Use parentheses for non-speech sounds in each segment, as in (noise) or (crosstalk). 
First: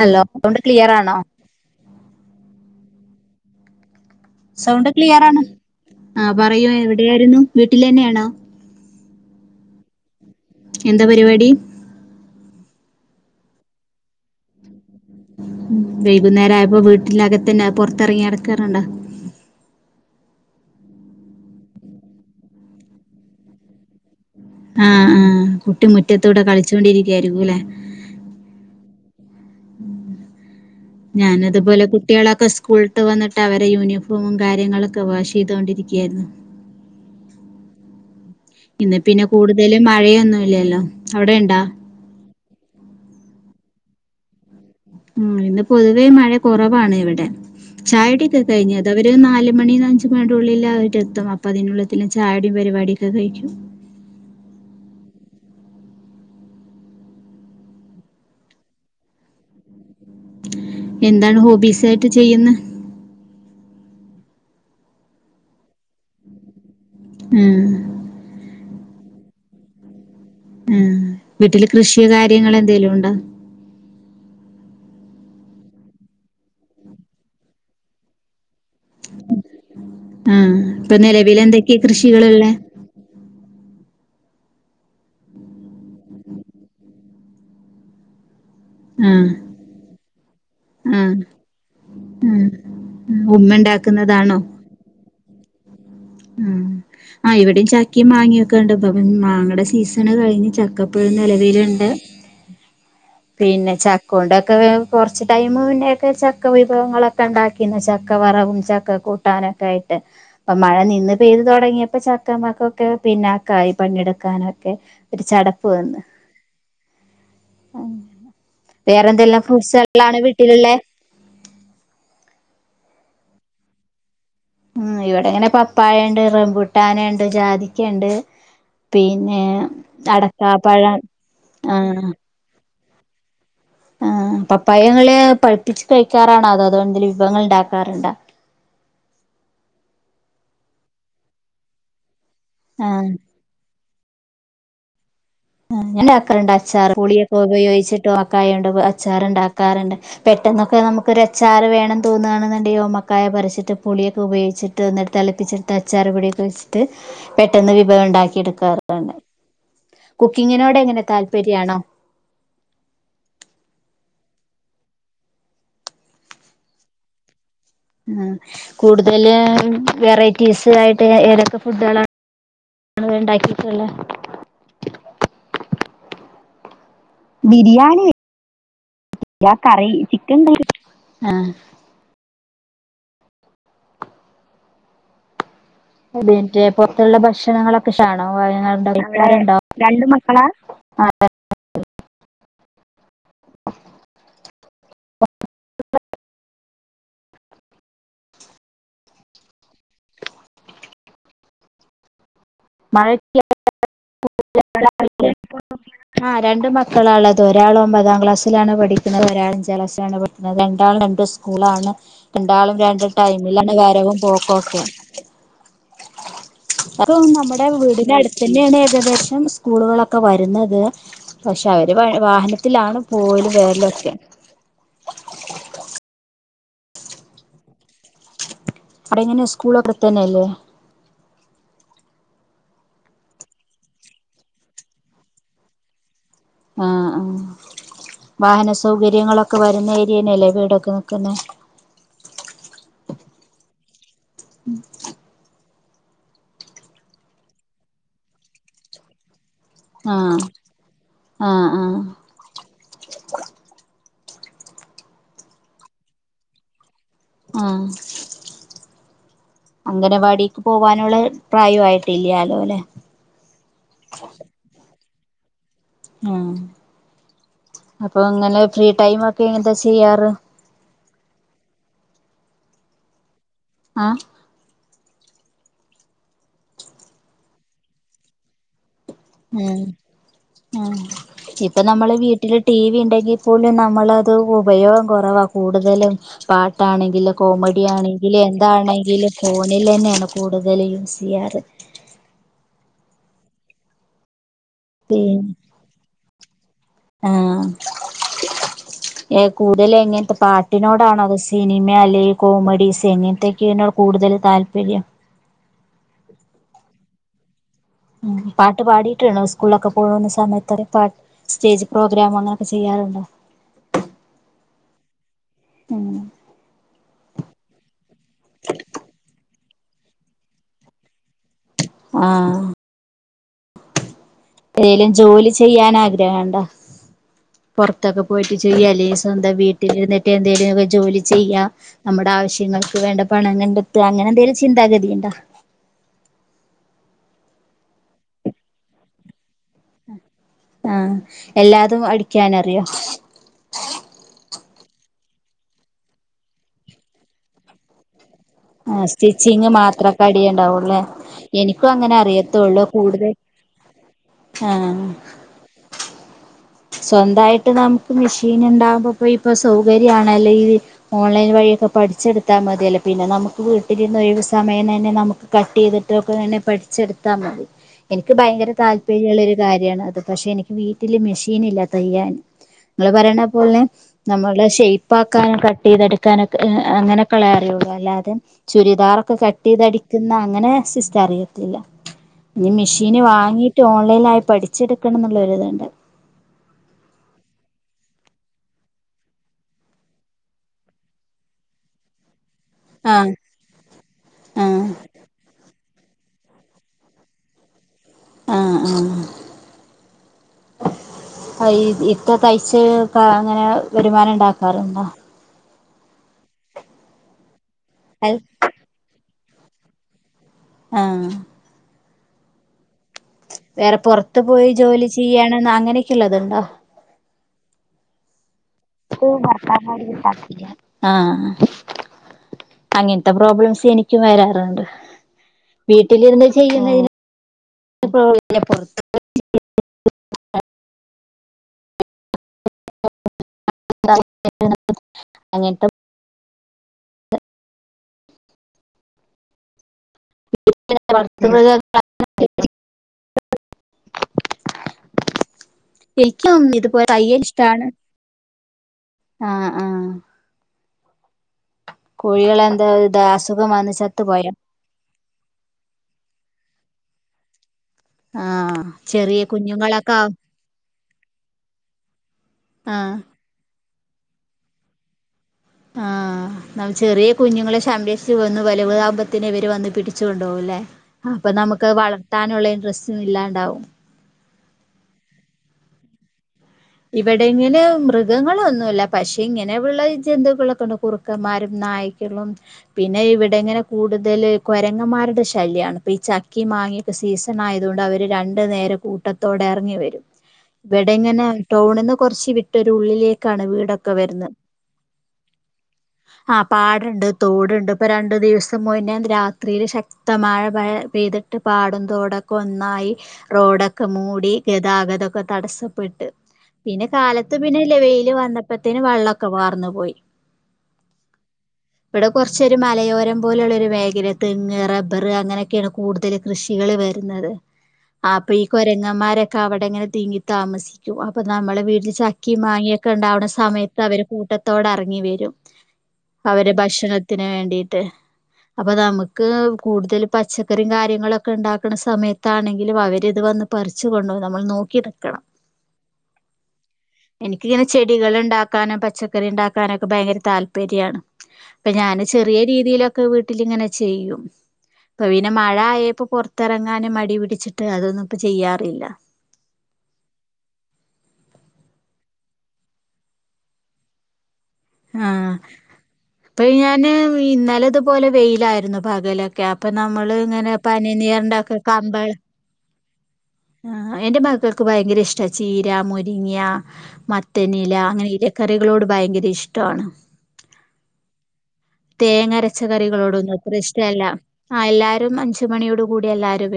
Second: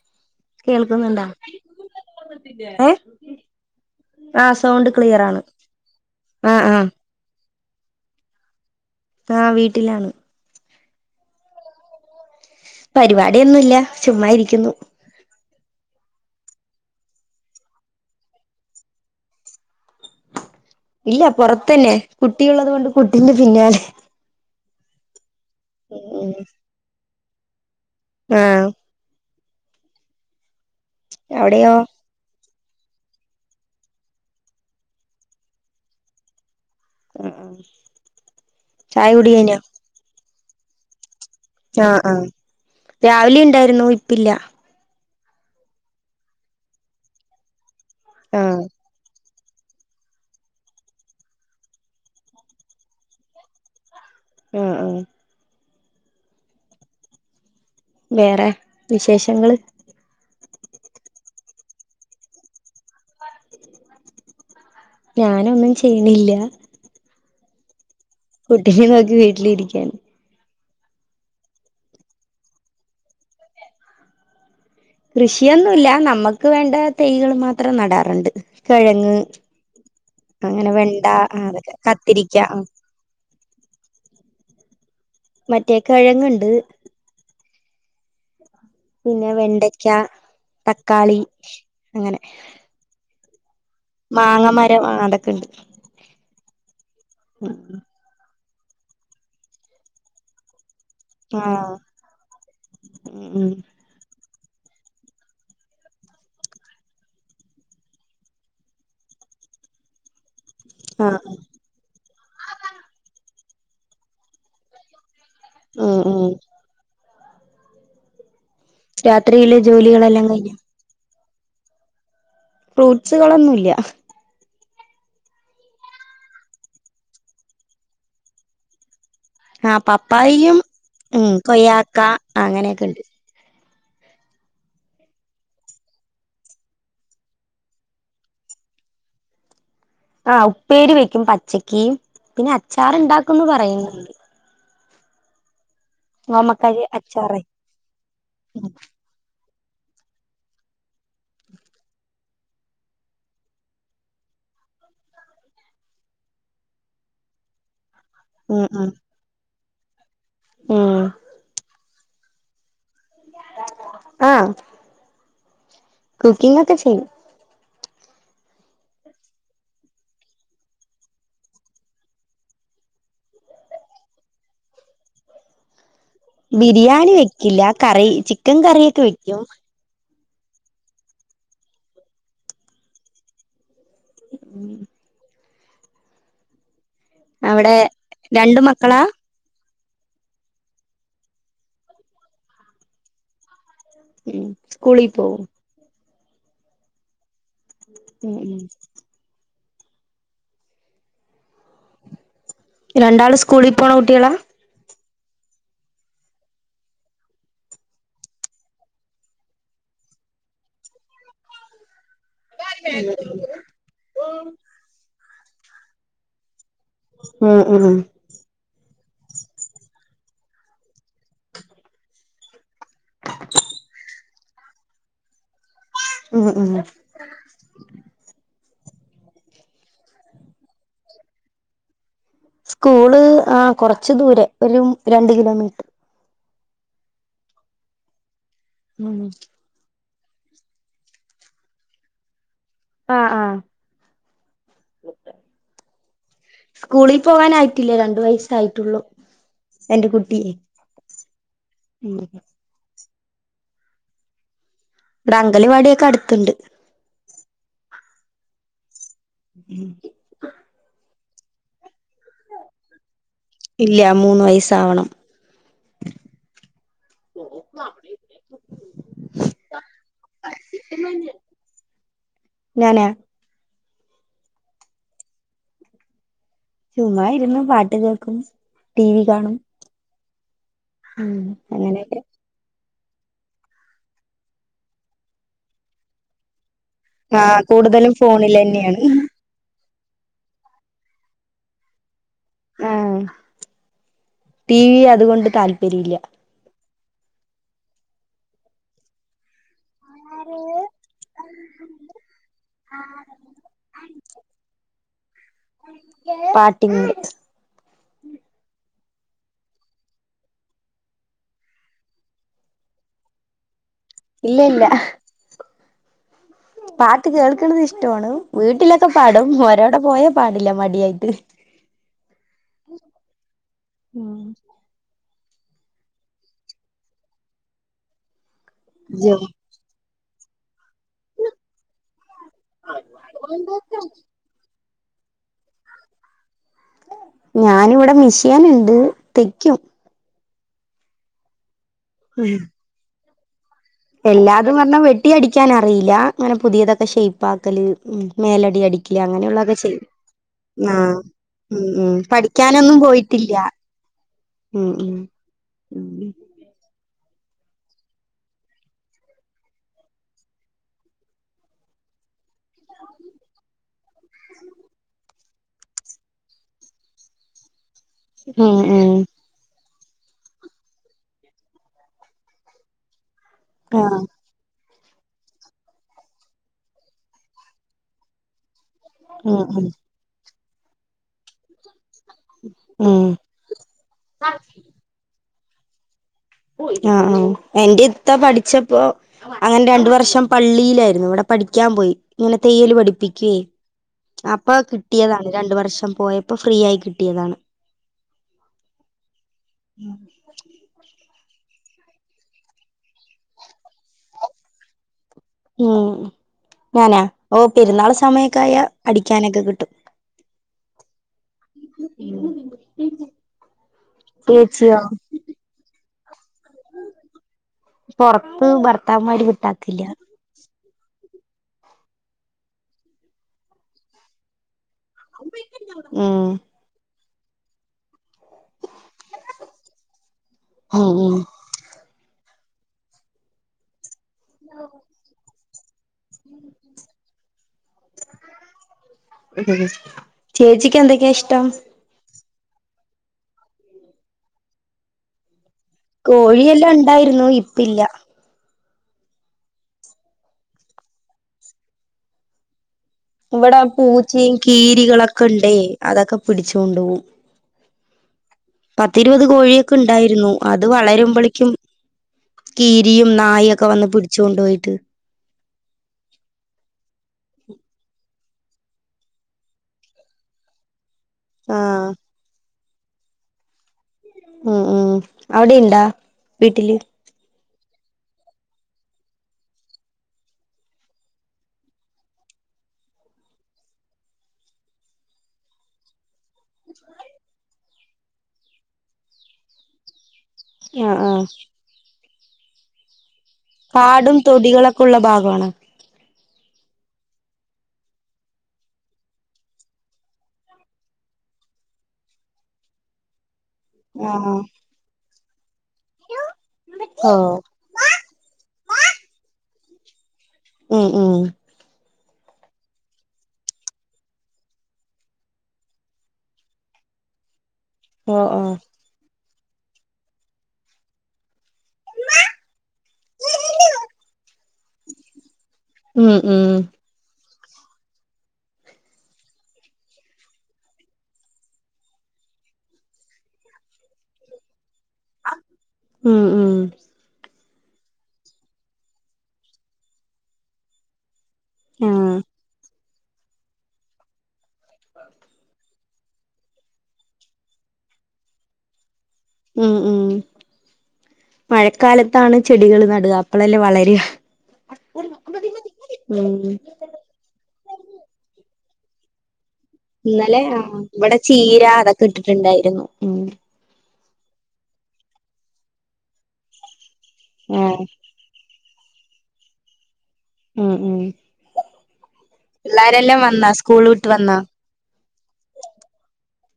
Hello sound clear ആണോ കേൾക്കുന്നുണ്ടാ? ഏ ആ സൗണ്ട് ക്ലിയർ ആണ് ക്ലിയറാണ്. ആ പറയൂ എവിടെയായിരുന്നു വീട്ടിൽ തന്നെയാണോ? ആഹ വീട്ടിലാണ്. എന്താ പരിപാടി? പരിപാടിയൊന്നുല്ല ചുമ്മാ ഇരിക്കുന്നു. വൈകുന്നേരം ആയപ്പോ വീട്ടിലകത്തന്നെ പൊറത്തിറങ്ങി നടക്കാറുണ്ടോ? ഇല്ല പൊറത്തന്നെ കുട്ടിയുള്ളതൊണ്ട് കുട്ടിന്റെ പിന്നാലെ ആഹ് ആഹ് കുട്ടി മുറ്റത്തൂടെ കളിച്ചൊണ്ടിരിക്കായിരിക്കൂ അല്ലേ ആഹ അവിടെയോ ഞാനതുപോലെ കുട്ടികളൊക്കെ സ്‌ കൂൾട്ട് വന്നിട്ട് അവരെ യൂണിഫോമും കാര്യങ്ങളൊക്കെ വാഷ് ചെയ്തുകൊണ്ടിരിക്കുകയായിരു ന്നു. ആഹ ആഹ ഇന്ന് പിന്നെ കൂടുതലും മഴയൊന്നുല്ലല്ലോ ആഹ് ആഹ രാവിലെ ഉണ്ടായിരുന്നു ഇപ്പില്ല മ്മ്. ഇന്ന് പൊതുവേ മഴ കുറവാണ് ഇവിടെ. ചായടൊടിക്കെ ആ കഴിഞ്ഞ അത് അവര് നാ ഒരു മണി അഞ്ച് മണിയ ഉള്ളില് അവര് എത്തും. അപ്പൊ അതിനുള്ളിൽ ചായോടിയും പരിപാടി ഒക്കെ കഴിക്കും. ആഹ ആ വേറെ വിശേഷങ്ങള് സെറ്റ് ചെയ്യുന്നു ഞാനൊന്നും ചെയ്യണില്ല. ഉം കുട്ടിയെ നോക്കി വീട്ടിലിരിക്കന് ഉം വീട്ടില് കൃഷി കാര്യങ്ങൾ എന്തെലും ഉണ്ടോ? കൃഷിയൊന്നുവില്ല. നമ്മക്ക് വേണ്ട തൈകൾ മാത്രം നടാറുണ്ട് കിഴങ്ങ് ആ അങ്ങനെ ഇപ്പൊ വെണ്ട നിലവിൽ ആ അതൊക്കെ എന്തൊക്കെയാ കത്തിരിക്ക കൃഷികളുള്ളെ ആ മറ്റേക്ക കെഴങ്ങുണ്ട് ആ പിന്നെ വെണ്ടക്ക ആ തക്കാളി അങ്ങനെ ആ ഉമ്മ ഉണ്ടാക്കുന്നതാണോ മാങ്ങ മരം അതൊക്കെണ്ട് ആ. ഇവിടെയും ചക്കയും മാങ്ങയൊക്കെണ്ട്. ഇപ്പൊ മാങ്ങയുടെ സീസൺ കഴിഞ്ഞ് ചക്ക ഇപ്പോഴും ആഹ് നിലവൽണ്ട് ഉം പിന്നെ ചക്കോണ്ട് ഒ കുറച്ച് ടൈമ പിന്നൊക്കെ ചക്ക വിഭവങ്ങളൊക്കെ ഉണ്ടാക്കിന്ന് ചക്ക വറവും ചക്ക കൂട്ടാനൊെ ആയിട്ട് അപ്പൊ മഴ നിന്ന് ആഹ് പെയ്തു തുടങ്ങിയപ്പോ ചക്കമാക്ക ഒക്കെ പിന്നെ കായ പണ്ിയെടുക്കാനൊക്കെ ഒരു ചടപ്പ് വന്ന് ഉം ഉം അ വേറെ എന്തെല്ലാം രാത്രിയിലെ ഫ്രൂട്ട്സ്ല്ലാംണ് ജോലികളെല്ലാം കഴിഞ്ഞോ വീട്ടിലുള്ള ഫ്രൂട്ട്സുകളൊന്നുംല്ല ഉം ഇവിടെ ഇങ്ങനെ പപ്പായുണ്ട് റബുട്ടാനുണ്ട് ജാതിക്കുണ്ട് പിന്നെ ആഹ് പപ്പായയും അടക്കാപ്പഴം ഉം ആഹ അ പ പഴങ്ങള് പഠിപ്പിച്ച് കഴിക്കാറാണോ അതോ അതുകോണ്ടെങ്കലും വിഭവങ്ങൾ ഉണ്ടാക്കാറുണ്ടാ (unintelligible) ആ ഉപ്പേരി വെക്കും പച്ചക്കും പിന്നെ ആഹ് അച്ചാറുണ്ടാക്കുംന്ന് പറയുന്നു ആ്ഞാക്കക്കറുണ്ട് ഓമക്കായ അച്ചാർ പ പുളിയൊക്കെ അച്ചാറ് ഉപയോഗിച്ചിട്ടും അക്കായണ്ട് അച്ചാറണ്ടാക്ക വക്കാറുണ്ട് പെട്ടെന്നൊക്കെ നമുക്ക് ഒരു എച്ചാ ആറ് വേണംന്ന് തോന്നുകാണ് ഓ മക്കായിട്ട് പുിയൊക്കെ ഉയോഗിട്ട് തിച്ചൊെ പെ വിഭ ഉണ്ടാക്കി ഉം ഉം എടുക്കാറന്നെ കുക്കിങ്ങിനോട് ഉം എങ്ങനെ താല്പര്യ ആണോ ആഹ കുക്കിംഗ് ഒക്കെ ചെയ്യും ആ കൂടുതല് വെറൈറ്റീസ് ആയിട്ട് ഏതൊക്കെ ഫുഡകളാണ് ആണ് വേണ്ടാക്കിട്ടുള്ളേ (unintelligible) ബിരിയാണി വെക്കില്ല ബിരിയാണി കറി ചിക്കൻ കറൊക്കെ വെക്കും ആഹ ഉം അ പുൊറത്തുള്ള അവിടെ ഭക്ഷണങ്ങളൊക്കെ ക്ഷണ കാര് രണ്ട് മക്കളാ ഉണ്ടുംക്കാണ്ടാവും രണ്ട് മക്കളാ ആ ഉം സ്കൂളി പോകവും ഉ ഉ രണ്ടാള് സ്കൂളിൽ പോണ കുട്ടികളാ അ (unintelligible) ആഹ രണ്ട് മക്കളാള്ളത് ഒരാൾ ഒമ്പതാം ക്ലാസ്സിലാണ് പഠിക്കുന്നത് ഒരാൾ അഞ്ചാം ക്ലാസ്സിലാണ് പഠി ക്കുന്നത് രണ്ടാം രണ്ട് സ്കൂളാണ് രണ്ടാളും രണ്ട് ടൈമിലാണ് വരലും പോക്കോക്കെ അപ്പൊ ഉം നമ്മുടെ ഉം വീടിന്റെ അടുത്തെന്നെയാണ് ഉച്ചക്കേഷം സ്കൂള്കളൊക്കെ വരുന്നത് പക്ഷെ അവര് ട്ടിലാണ് പോലും വെര്ലൊക്കെ ഉം ഉം അവിടെ എങ്ങനെ സ്കൂളൊക്കത്തന്നെല്ലേ സ്കൂള് ആ കൊറച്ച് ദൂരെ ഒരു രണ്ട് കിലോമീറ്റർ ആ ആ വാഹന ഉം സൗകര്യങ്ങളൊക്കെ വരുന്ന ജീനല്ലേ വീടൊക്കെ ന്ക്ക്ന്നേ ആഹ ആഹ ഉം സ്കൂളിൽ പോകാനായിട്ടില്ലേ രണ്ടു വയസായിട്ടുള്ളൂ എന്റെ കുട്ടി ആഹ ഉ (unintelligible) ഇവിടെ അംഗലവാടിയൊക്കെ അടുത്ത്ണ്ട് ആഹ അംഗനവാടിക്ക് പോവാനുള്ള പ്രായയിട്ട് കട്ടല്ലാലോ അല്ലെ ഇല്ല മൂന്ന് വയസ്സാവണം ആ അപ്പൊ ഇങ്ങനെ ഫ്രീ ടൈമൊക്കെ എന്താ ചെയ്യാറ് ഞാനാ ആഹ ചുമ്മ ഇരുന്നു പാട്ട് കേൾക്കും ടി വി കാണും ആ ഉം ഇപ്പൊ നമ്മള് അങ്ങനെയൊക്കെ വീട്ടില് ടി വി ഉ ങ്കിൽ പോലും നമ്മളത് ഉപയോഗം കുറവാ കൂടുതലും അതാണെങ്കിൽ ആഹ് കോമഡി കൂടുതലും ആണെങ്കിൽ ഫോണിലെന്നെയാണ് എന്താണെങ്കിൽ ഈലെന്നെയാണ് കൂടുതൽ യൂസ് ചെയ്യാറ് ആഹ ടി വി അതുകൊണ്ട് താല്പര്യ ഇല്ല ആഹ ഏ കൂ കൂടുതല എങ്ങനത്തെ പാട്ടിനോടാണോ അത് സിനിമ അല്ലെങ്കിൽ കോമഡീസ് എങ്ങനത്തെെയൊക്കെയോട് കൂടുതൽ താല്പര്യം ശരി പാട്ടിങ്ങ (inaudible) ഉ പാട്ടു പാടി സ്കൂളൊക്കെ പോകുന്ന സമയത്ത് പാട്ട് സ്റ്റേജ് പ്രോഗ്രാം അങ്ങനെയൊക്കെ ചെയ്യാറുണ്ടോ ഇല്ല ഇല്ല ഹ് ഉം പാട്ട് കേൾക്കണുന്നത് ഇഷ്ടമാണ് വീട്ടിലൊക്കെ പാടും ഓരേടോ പോയാ പാടില്ല മടിയായിട്ട് ആഹ ഏതേലും ജോലി ചെയ്യാൻ ആഗ്രഹണ്ടോ പൊറത്തൊക്കെ പോയിട്ട് ചെയ്യാലേ സ്വന്തം വീട്ടിൽ മ എന്തേലും ജോലി ചെയ്യ നമ്മുടെ ആവശ്യങ്ങൾക്ക് വേണ്ട പണം കണ്ടെത്തുക അങ്ങനെ എന്തെങ്കലും ചിന്താഗതി അണ്ടാ ഞാനിവിടെ മിഷ്യനുണ്ട് തൈക്കും ആഹ എല്ലാതും ഉം അടിക്കാനറിയോ എല്ലാതും പറഞ്ഞാൽ വെട്ടിയ ടിക്കാനറിയില്ല അങ്ങനെ പുതിയതൊക്കെ ഷേപ് ആക്കല് ഉ മേലഡി ആഹ് അടിക്കില്ല സ്റ്റിച്ചിങ് അങ്ങനെയുള്ളൊക്കെ ചെയ്യും മാത്രൊക്കെ ആ അടിയുണ്ടാവുള്ളേ ഉം എനിക്കും ഉ അങ്ങനെ അറിയത്തുള്ളൂ പഠിക്കാനൊന്നും കൂടുതൽ പോയിട്ടില്ല ഉം ആഹ് ഉ ഉ സ്വന്തായിട്ട് നമുക്ക് മെഷീൻ ഉണ്ടാകുമ്പോ ഇപ്പൊ സൗകര്യാണല്ലോ ഈ ഓൺലൈൻ വഴിയൊക്കെ പഠിച്ചെടുത്താൽ മതിയല്ലേ. പിന്നെ നമ്മുക്ക് വീട്ടിലിരുന്ന് ഒഴിവ് സമയം തന്നെ നമുക്ക് കട്ട് ചെയ്തിട്ടൊക്കെ വേണേ പഠിച്ച് എടുത്താ മതി. എനിക്ക് ഭയങ്കര ഉം ഉം താല്‌പര്യള്ള ഒരു കാര്യാണത്. പക്ഷെ എനിക്ക് വീട്ടില് മെഷീ (unintelligible) (unintelligible) നിങ്ങൾ പറയണ പോലെ ആഹ് നമ്മള് ഷെയ് പ്പാക്കാനും കട്ട് ചെയ്തെടുക്കാനൊക്കെ അങ്ങനെക്കെ അറിയുള്ളൂ അല്ലാതെ ചുരിദാറൊക്കെ ഉം കട്ട് ഉം ചെയ്തടിക്കുന്ന അങ്ങനെ സിസ്റ്റം അറിയത്തില്ല. ഇഞ് മിഷീന് ഉം വാങ്ങീട്ട് ഓൺലൈനായി പഠിച്ചെടുക്കണം എന്നുള്ള ഒരിദുണ്ട് എന്റെ ഇത്ത പഠിച്ചപ്പോ അങ്ങനെ രണ്ട് വർഷം പള്ളിയിലായിരുന്നു. ഇവിടെ പഠിക്കാൻ പോയി. ഇങ്ങനെ തയ്യല് ആഹ് പഠിപ്പിക്കേ. അപ്പൊ ആഹ് കിട്ടിയതാണ്. രണ്ട് വർഷം പോയപ്പം ഫ്രീ ആയി കിട്ടിയതാണ്. ആഹ് തയ് ഇത്ര തയ്ച്ച് അങ്ങനെ വരുമാനം ഉണ്ടാക്കാറുണ്ടോ? ഉം. ഞാനാ, ഓ! പെരുന്നാൾ അൽ സമയോക്കെ ആയാ അടിക്കാനൊക്കെ കിട്ടും. ആ (unintelligible) വേറെ പൊറത്ത് പോയി ചേച്ചിയോ ജോലി ചെയാണെന്ന് അങ്ങനെയൊക്കെയു ള്ളതുണ്ടോ? (unintelligible) ഓ (unintelligible) ഭർത്താക്കന്മാര് വിട്ടാക്കില്ല (unintelligible) ആ അങ്ങനത്തെ പ്രോബ്ലംസ് എനിക്കും വരാറുണ്ട്. വീട്ടിലിരുന്ന് ഉം ചെയ്യുന്ന (unintelligible) (unintelligible) ഉം ഉം (unintelligible) (unintelligible) (unintelligible) ചേച്ചിക്ക് എന്തൊക്കെയാ ഇഷ്ടം? (inaudible) എനിയ്ക്കും കോഴിയെല്ലാം ഇതുപോലെ തയ്യ ഉണ്ടായിരുന്നു ഇഷ്ടാണ്. ഇപ്പില്ല കോഴികളെന്താ (unintelligible) ഇവിടെ വന്ന് ചത്തുപോയോ പൂച്ചയും കീരികളൊക്കെ ഒണ്ടേ. അതൊക്കെ പിടിച്ചു കൊണ്ട് പോവും. ആഹ് ചെറിയ പത്തിരുപത് കോഴിയൊക്കെ കുഞ്ഞുങ്ങളൊക്കെ ഒണ്ടായിരുന്നു. അത് വളരുമ്പളേയ്ക്കും ആഹ് കീരിയും നായൊക്കെ വന്ന് പിടിച്ചു കൊണ്ടുപോയിട്ട് ആ (unintelligible) ചെറിയ കുഞ്ഞുങ്ങളെ സംരക്ഷ (unintelligible) വലുതാമ്പത്തിന് ഇവര് വന്ന് പിടിച്ചു കൊണ്ടുപോകുല്ലേ. അപ്പൊ നമുക്കത് ആഹ് വളർത്താനുള്ള ഇന്ട്രെസ്റ്റ് ഇല്ലാണ്ടാവും. ഉം ഉം അവിടെയുണ്ടാ? ഇവിടിങ്ങനെ മൃഗങ്ങളൊന്നുമില്ല. പക്ഷെ, ഇങ്ങനെ ഉള്ള ജന്തുക്കളൊക്കെ ഉണ്ട്. കുറുക്കന്മാരും നായ്ക്കളും പിന്നെ പിന്നെ ഇവിടെ ഇങ്ങനെ കൂടുതൽ കൊരങ്ങമാരുടെ ശല്യമാണ് ഇപ്പൊ ഈ ച ചക്കിം മാങ്ങേടെ സീസൺ ആയതുകൊണ്ട് അവര് രണ്ടു നേരം കൂട്ടത്തോടെ എറങ്ങി വരും ഇവിടെ ആഹ് ആഹ് ഇങ്ങനെ ടൗണിന്ന് കുറച്ച് വിട്ടൊരു ഉള്ളിലേക്ക് കാടും തൊടികളൊക്കെ ഉള്ള ഭാഗാണ് ആ പാടണ്ട്, തോടുണ്ട്. ഇപ്പൊ രണ്ടു ദിവസം മുന്നെ രാത്രിയില് ശക്തമായ മഴ യ്തിട്ട് പാടോം തോടൊക്കെ ഒന്നായി റോഡൊക്കെ മൂടി, ആഹ് ഗതാഗതൊക്കെ തടസപ്പെ പിന്നെ കാലത്ത് ഓഹ് പിന്നെ ലെവയില് വന്നപ്പത്തേന് വള്ളൊക്കെ വാർന്നു പോയി. ഉം ഉം ഇവിടെ കൊറച്ച് ഒരു മലയോരം പോലുള്ള ഒരു മേഖല. തെങ്ങ്, റബ്ബർ അങ്ങനൊക്കെയാണ് കൂടുതൽ കൃഷികള് (unintelligible) ഓഹ് അപ്പൊ ഈ ഓഹ് കൊരങ്ങമ്മാരൊക്കെ അവിടങ്ങനെ തിങ്ങി താമസിക്കും. അവർ നമ്മളെ വീട്ടില് ചക്കയും മാങ്ങയൊക്കെ ഉണ്ടാവണ സമയത്ത് അവര് കൂട്ടത്തോടെ എറങ്ങി വരും. ഉം ഉം അവരെ ഭക്ഷണത്തിന് വേണ്ടിട്ട് അപ്പൊ നമ്മുക്ക് കൂടുതൽ പച്ചക്കറി കാര്യങ്ങളൊക്കെ ഉണ്ടാക്കണ സമയത്താണെങ്കിലും അവരിത് വ അത് പറിച്ചുകൊണ്ടോവും. നമ്മള് നോക്കി നിക്കണം ഉം ഉം. എനിക്കിങ്ങനെ ചെടികൾ ഉണ്ടാക്കാനും പച്ചക്കറി ഉണ്ടാക്കാനുമൊക്കെ ഭയങ്കര താല്പര്യാണ്. അപ്പൊ ഞാന് ആഹ് ചെറിയ രീതിയിലൊക്കെ വീട്ടിലിങ്ങനെ ചെയ്യും അപ്പൊ പിന്നെ മഴ ആയപ്പോ പുൊറത്തിറങ്ങാനെ മടി പിടിച്ചിട്ട് അതൊന്നും ഇപ്പ ചെയ്യാറില്ല ഉ ഉ മഴക്കാലത്താണ് ചെടികൾ നടുക അപ്പളല്ലേ വളരെ ആഹ അപ്പ ഞാന് ഇന്നലെ ഇതുപോലെ വെയിലായിരുന്നു പകല ക്കെ അപ്പൊ നമ്മള് ഇന്നലെ ഇങ്ങനെ ആഹ് പന ഇവിടെ നീർണ്ടാക്കെ ചീര കമ്പ അതൊക്കെ ഇട്ടിട്ടുണ്ടായിരുന്നു ഉം ആ എന്റെ മക്കൾക്ക് ഭയങ്കര ഇഷ്ട ചീരാമൂ രിങ്ങ മത്തനില ആഹ് അങ്ങനെ ഇരക്കറികളോട് ഭയങ്കര ഇഷ്ടമാണ് ഉം ഉം തേങ്ങ പിള്ളേരെല്ലാം അരച്ചക്കറികളോടൊന്നും വന്നാ അത്ര സ്കൂൾ ഇഷ്ടമല്ല വിട്ട് വന്നാ ആ എല്ലാവാരും അഞ്ചു മണിയോട കൂടി എല്ലാവരും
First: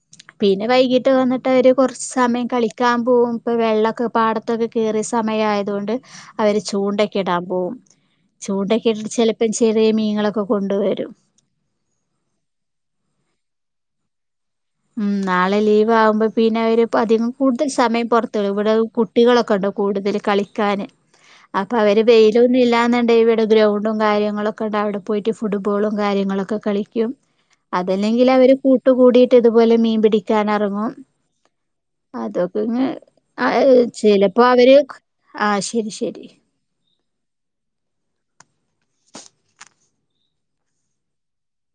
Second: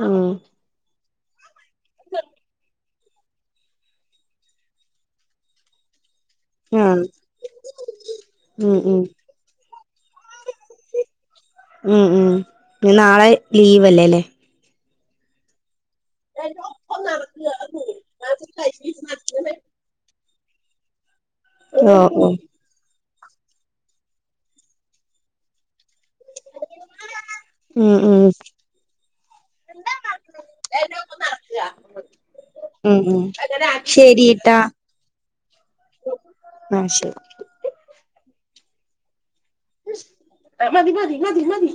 ഉം പിന്നെ വൈകിട്ട് വന്നിട്ട് അവര് കൊറച്ച് സമയം കളിക്ക ക്ൻമ്പ പോകും ഇപ്പൊ വെള്ളൊക്കെ പാടത്തൊക്കെ കേയറിയ സമയയതുകൊണ്ട് അവര് ആഹ് ചൂണ്ടൊക്കെ ഇടാൻ പോകും ഉം ചൂണ്ടൊക്കെ ഉം ഇട്ടട്ട് ചിലപ്പം ചെയ അത്രയും മീങ്ങളൊക്കെ കൊണ്ടുവരും ഉം ഉം ന നാളെ ലീവ്ല്ലേല്ലേ ഉം നാളെല്ല ആകുമ്പോ പിന്നെ അവര് അധികം കൂടുതൽ സമയം പുറത്തുള്ളും ഇവിടെ കുട്ടികളൊക്കെ ഉണ്ടോ കൂടുതൽ കളി അപ്പൊ ഓ അവര് ഓ വെയിലൊന്നും ഇല്ലാന്ന ഇ ഇവിടെ ഗ്രൗണ്ടും കാര്യങ്ങളൊക്കെ ഉണ്ട് അവിടെ പോയിട്ട് ഫുട്ബ ഫബോളും കാര്യങ്ങളൊക്കെ കളിക്കും ഉം ഉം അതല്ലെങ്കിൽ അവർ കൂട്ട കൂടി മറ്റ ഇതുപോലെ മീൻ പിടിക്കൻ ഇറങ്ങും അതൊക്കെ ഇങ് ഉം ഉം ചിലപ്പോ ശരിട്ടാ അവര് ആഹ ശരി ശരി ആഹ ശരി മതി മതി മതി മതി